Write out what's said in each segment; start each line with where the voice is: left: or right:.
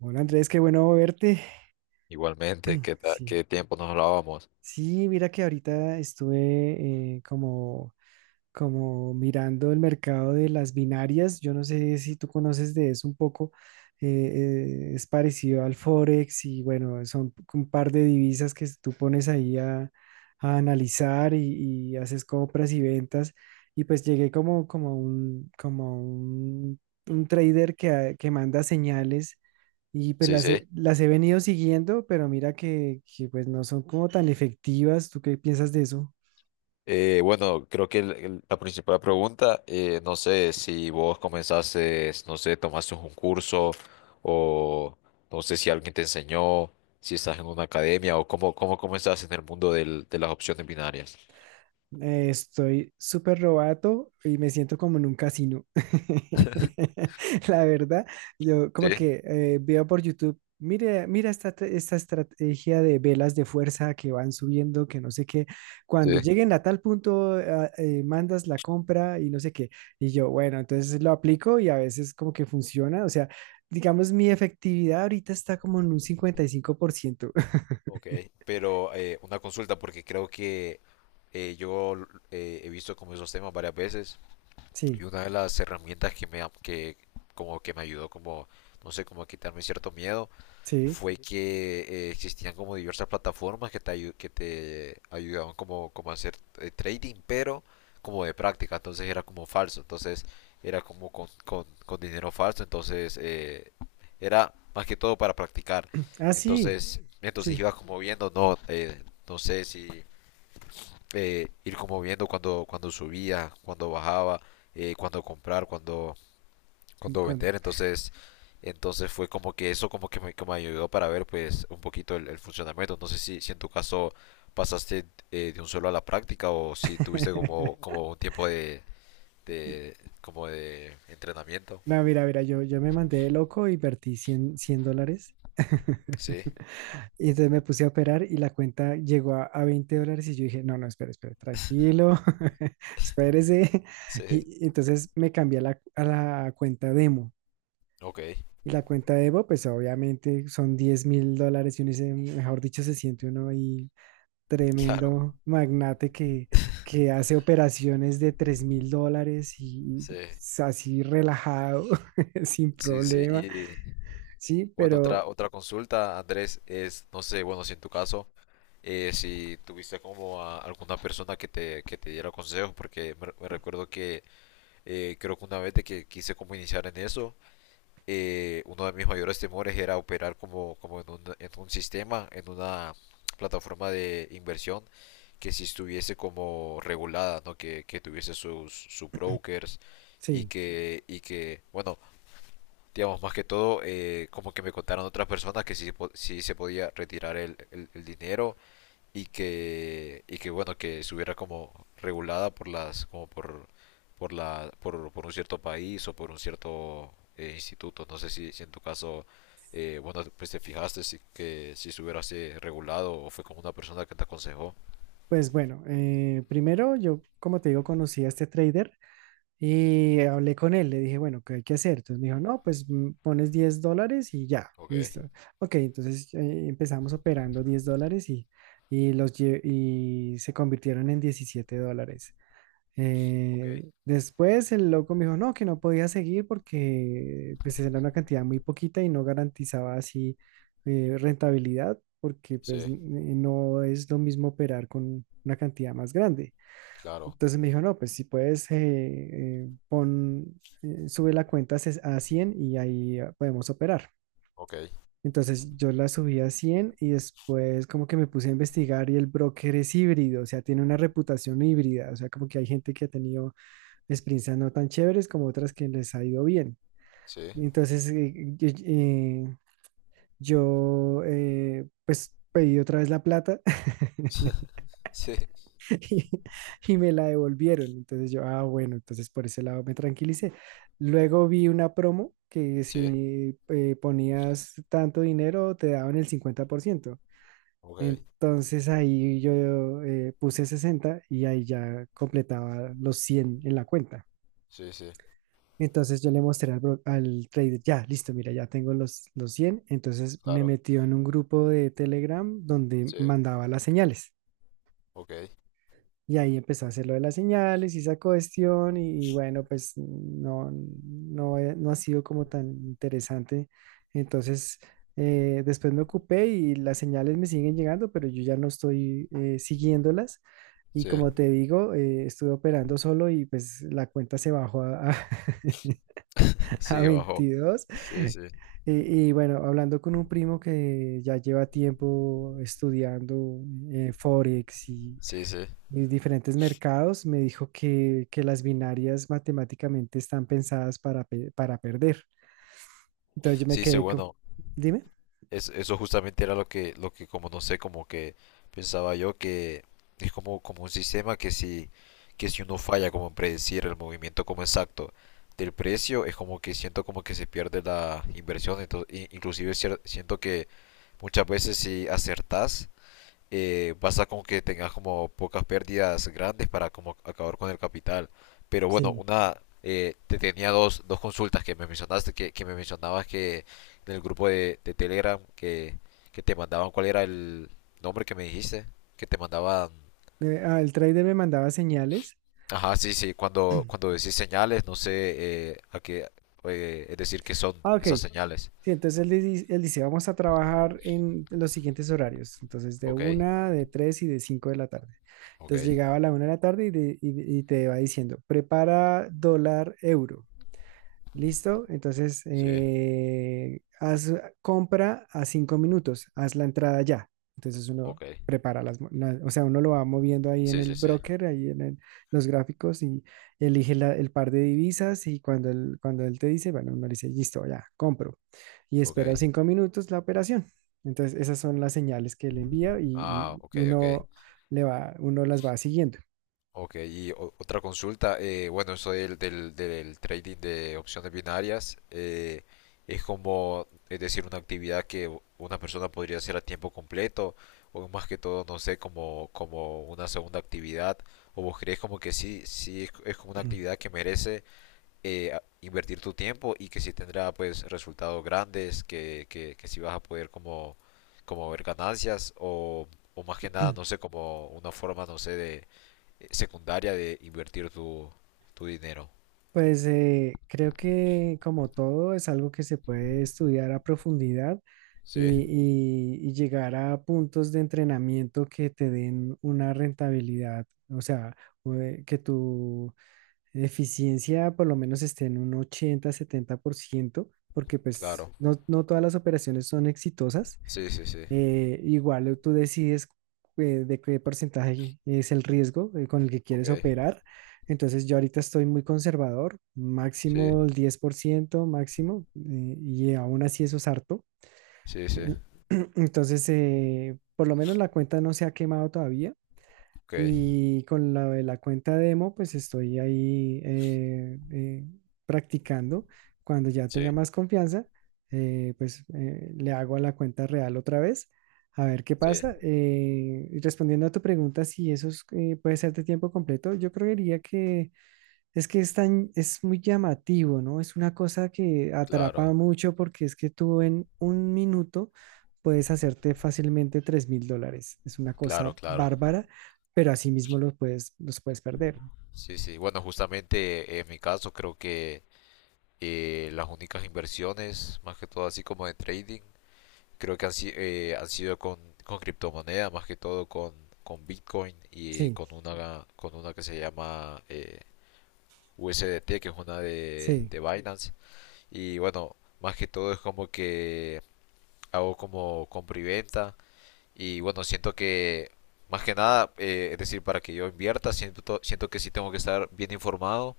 right: Hola Andrés, qué bueno verte.
left: Igualmente, ¿qué,
right: Sí,
left: qué tiempo nos hablábamos?
right: sí, mira que ahorita estuve como mirando el mercado de las binarias. Yo no sé si tú conoces de eso un poco. Es parecido al Forex y bueno, son un par de divisas que tú pones ahí a analizar y haces compras y ventas. Y pues llegué como un trader que manda señales. Y pues
left: Sí,
right: las
left: sí.
right: he, las he venido siguiendo, pero mira que pues no son como tan efectivas. ¿Tú qué piensas de eso?
left: Bueno, creo que la principal pregunta, no sé, si vos comenzaste, no sé, tomaste un curso o no sé si alguien te enseñó, si estás en una academia o cómo, cómo comenzaste en el mundo de las opciones binarias.
right: Estoy súper robato y me siento como en un casino. La verdad, yo
left: Sí,
right: como que veo por YouTube, mira esta estrategia de velas de fuerza que van subiendo, que no sé qué. Cuando
left: sí.
right: lleguen a tal punto, mandas la compra y no sé qué. Y yo, bueno, entonces lo aplico y a veces como que funciona. O sea, digamos, mi efectividad ahorita está como en un 55%.
left: Ok, pero una consulta porque creo que yo he visto como esos temas varias veces. Y
right: Sí,
left: una de las herramientas que me, que, como que me ayudó como, no sé, como a quitarme cierto miedo,
right: sí.
left: fue que existían como diversas plataformas que te, que te ayudaban como, como a hacer trading, pero como de práctica, entonces era como falso, entonces era como con dinero falso, entonces era más que todo para practicar.
right: Ah, sí,
left: Entonces, entonces
right: sí.
left: iba como viendo, no, no sé si ir como viendo cuando, cuando subía, cuando bajaba, cuando comprar, cuando, cuando
right: Cuan-
left: vender. Entonces, entonces fue como que eso como que me ayudó para ver pues un poquito el funcionamiento. No sé si, si en tu caso pasaste de un solo a la práctica o si tuviste como, como un tiempo de como de entrenamiento.
right: No, mira, mira, yo me mandé de loco y vertí cien dólares.
left: Sí,
right: Y entonces me puse a operar y la cuenta llegó a $20 y yo dije, no, no, espera, espera, tranquilo, espérese.
left: sí,
right: Y, entonces me cambié a la cuenta demo.
left: ok,
right: Y la cuenta demo, pues obviamente son $10,000 y uno dice, mejor dicho, se siente uno ahí
left: claro,
right: tremendo magnate que hace operaciones de $3,000 y
left: sí,
right: así relajado, sin
left: sí, sí.
right: problema.
left: Y
right: Sí,
left: bueno, otra,
right: pero
left: otra consulta, Andrés, es, no sé, bueno, si en tu caso si tuviste como a alguna persona que te diera consejos, porque me recuerdo que creo que una vez de que quise como iniciar en eso, uno de mis mayores temores era operar como, como en un sistema, en una plataforma de inversión que si estuviese como regulada, ¿no? Que tuviese sus, sus brokers
right: sí,
left: y que, bueno, digamos, más que todo, como que me contaron otras personas que sí, sí se podía retirar el, el dinero y que bueno, que estuviera como regulada por las, como por la, por un cierto país o por un cierto instituto. No sé si, si en tu caso, bueno, pues te fijaste si, que si estuviera así regulado o fue como una persona que te aconsejó.
right: pues bueno, primero yo, como te digo, conocí a este trader y hablé con él, le dije, bueno, ¿qué hay que hacer? Entonces me dijo, no, pues pones $10 y ya,
left: Ok,
right: listo. Ok, entonces empezamos operando $10 y se convirtieron en $17.
left: ok,
right: Después el loco me dijo, no, que no podía seguir porque pues era una cantidad muy poquita y no garantizaba así rentabilidad porque pues
left: sí,
right: no es lo mismo operar con una cantidad más grande.
left: claro,
right: Entonces me dijo, no, pues si puedes, sube la cuenta a a 100 y ahí podemos operar.
left: ok,
right: Entonces yo la subí a 100 y después como que me puse a investigar y el broker es híbrido, o sea tiene una reputación híbrida, o sea, como que hay gente que ha tenido experiencias no tan chéveres como otras que les ha ido bien.
left: sí,
right: Entonces, yo, pues pedí otra vez la plata
left: sí,
right: y, y me la devolvieron. Entonces yo, bueno, entonces por ese lado me tranquilicé. Luego vi una promo que
left: sí,
right: si ponías tanto dinero te daban el 50%.
left: ok,
right: Entonces ahí yo puse 60 y ahí ya completaba los 100 en la cuenta.
left: sí, sí,
right: Entonces yo le mostré al trader, ya, listo, mira, ya tengo los 100. Entonces me
left: claro,
right: metió en un grupo de Telegram donde
left: sí,
right: mandaba las señales.
left: ok,
right: Y ahí empezó a hacer lo de las señales y esa cuestión. Y bueno, pues no, no, no ha sido como tan interesante. Entonces después me ocupé y las señales me siguen llegando, pero yo ya no estoy siguiéndolas. Y
left: sí,
right: como te digo, estuve operando solo y pues la cuenta se bajó a a
left: sí, bajo,
right: 22.
left: sí, sí,
right: Y bueno, hablando con un primo que ya lleva tiempo estudiando Forex y,
left: sí, sí,
right: y diferentes mercados, me dijo que las binarias matemáticamente están pensadas para perder. Entonces yo me
left: sí, sí,
right: quedé con,
left: bueno,
right: dime,
left: eso justamente era lo que como no sé, como que pensaba yo que es como, como un sistema que si uno falla como en predecir el movimiento como exacto del precio, es como que siento como que se pierde la inversión, entonces, inclusive siento que muchas veces si acertás, basta con que tengas como pocas pérdidas grandes para como acabar con el capital. Pero bueno,
right: sí.
left: una te tenía dos, dos consultas que me mencionaste, que me mencionabas que en el grupo de Telegram que te mandaban, ¿cuál era el nombre que me dijiste? Que te mandaban...
right: El trader me mandaba señales.
left: Ajá, sí, sí, cuando, cuando decís señales, no sé a qué, es decir, qué son
right: Ah, ok,
left: esas señales.
right: sí, entonces él, él dice, vamos a trabajar en los siguientes horarios, entonces de
left: Ok,
right: una, de tres y de cinco de la tarde.
left: ok,
right: Entonces llegaba a la una de la tarde y te va diciendo, prepara dólar euro. ¿Listo? Entonces,
left: sí,
right: haz compra a 5 minutos, haz la entrada ya. Entonces uno
left: ok,
right: prepara o sea, uno lo va moviendo ahí en
left: sí,
right: el
left: sí, sí,
right: broker, ahí en los gráficos y elige el par de divisas y cuando él, te dice, bueno, uno le dice, listo, ya, compro. Y
left: ok.
right: espera 5 minutos la operación. Entonces, esas son las señales que le envía y,
left: Ah, ok,
right: y- y
left: ok.
right: uno le va, uno las va siguiendo.
left: Ok, y otra consulta, bueno, eso del, del, del trading de opciones binarias es como, es decir, una actividad que una persona podría hacer a tiempo completo o más que todo, no sé, como, como una segunda actividad o vos crees como que sí, sí es como una actividad que merece invertir tu tiempo y que sí tendrá pues resultados grandes, que sí vas a poder como, como ver ganancias o más que nada, no sé, como una forma, no sé, de secundaria de invertir tu, tu dinero.
right: Pues creo que como todo es algo que se puede estudiar a profundidad
left: Sí,
right: y, y llegar a puntos de entrenamiento que te den una rentabilidad, o sea, que tu eficiencia por lo menos esté en un 80-70%, porque pues
left: claro.
right: no, no todas las operaciones son exitosas.
left: Sí, sí, sí.
right: Igual tú decides de qué porcentaje es el riesgo con el que
left: Ok.
right: quieres operar. Entonces yo ahorita estoy muy conservador,
left: Sí,
right: máximo el 10% máximo, y aún así eso es harto.
left: sí, sí.
right: Entonces, por lo menos la cuenta no se ha quemado todavía.
left: Ok.
right: Y con la de la cuenta demo, pues estoy ahí practicando. Cuando ya
left: Sí,
right: tenga más confianza, pues le hago a la cuenta real otra vez, a ver qué
left: sí.
right: pasa. Y respondiendo a tu pregunta, si eso es, puede ser de tiempo completo, yo creería que es que es muy llamativo, ¿no? Es una cosa que atrapa
left: Claro,
right: mucho porque es que tú en un minuto puedes hacerte fácilmente $3,000. Es una
left: claro,
right: cosa
left: claro.
right: bárbara, pero asimismo los puedes perder.
left: Sí, sí. Bueno, justamente en mi caso creo que las únicas inversiones, más que todo así como de trading, creo que han, han sido con criptomonedas, más que todo con Bitcoin y
right: Sí,
left: con una que se llama USDT, que es una
right: sí,
left: de Binance. Y bueno, más que todo es como que hago como compra y venta. Y bueno, siento que más que nada, es decir, para que yo invierta, siento, siento que sí tengo que estar bien informado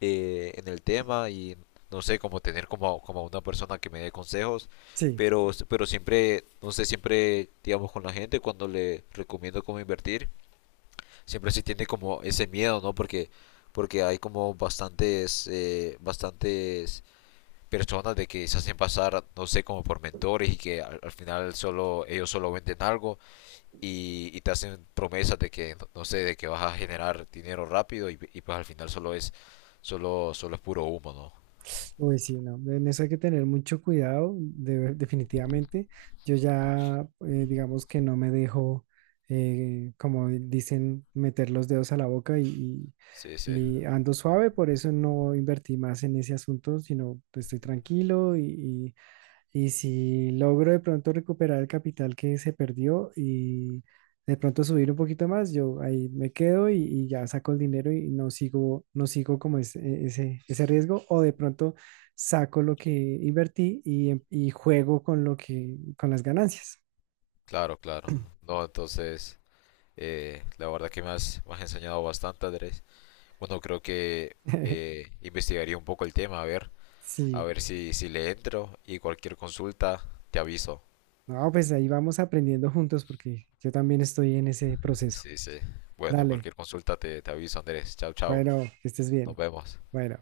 left: en el tema y no sé, como tener como, como una persona que me dé consejos.
right: sí.
left: Pero siempre, no sé, siempre, digamos, con la gente cuando le recomiendo cómo invertir, siempre sí tiene como ese miedo, ¿no? Porque, porque hay como bastantes, bastantes personas de que se hacen pasar, no sé, como por mentores y que al, al final solo ellos solo venden algo y te hacen promesas de que, no sé, de que vas a generar dinero rápido y pues al final solo es, solo, solo es puro humo, ¿no?
right: Uy, sí, no, en eso hay que tener mucho cuidado, definitivamente. Yo ya, digamos que no me dejo, como dicen, meter los dedos a la boca y,
left: Sí,
right: y-
left: sí,
right: y ando suave, por eso no invertí más en ese asunto, sino pues, estoy tranquilo y si logro de pronto recuperar el capital que se perdió y de pronto subir un poquito más, yo ahí me quedo y ya saco el dinero y no sigo como ese riesgo. O de pronto saco lo que invertí y juego con las ganancias.
left: claro, claro. No, entonces, la verdad que me has enseñado bastante, Andrés. Bueno, creo que investigaría un poco el tema, a
right: Sí,
left: ver si, si le entro y cualquier consulta te aviso.
right: no, pues ahí vamos aprendiendo juntos porque yo también estoy en ese proceso.
left: Sí, sí. Bueno,
right: Dale,
left: cualquier consulta te, te aviso, Andrés. Chao, chao.
right: bueno, que estés
left: Nos
right: bien.
left: vemos.
right: Bueno.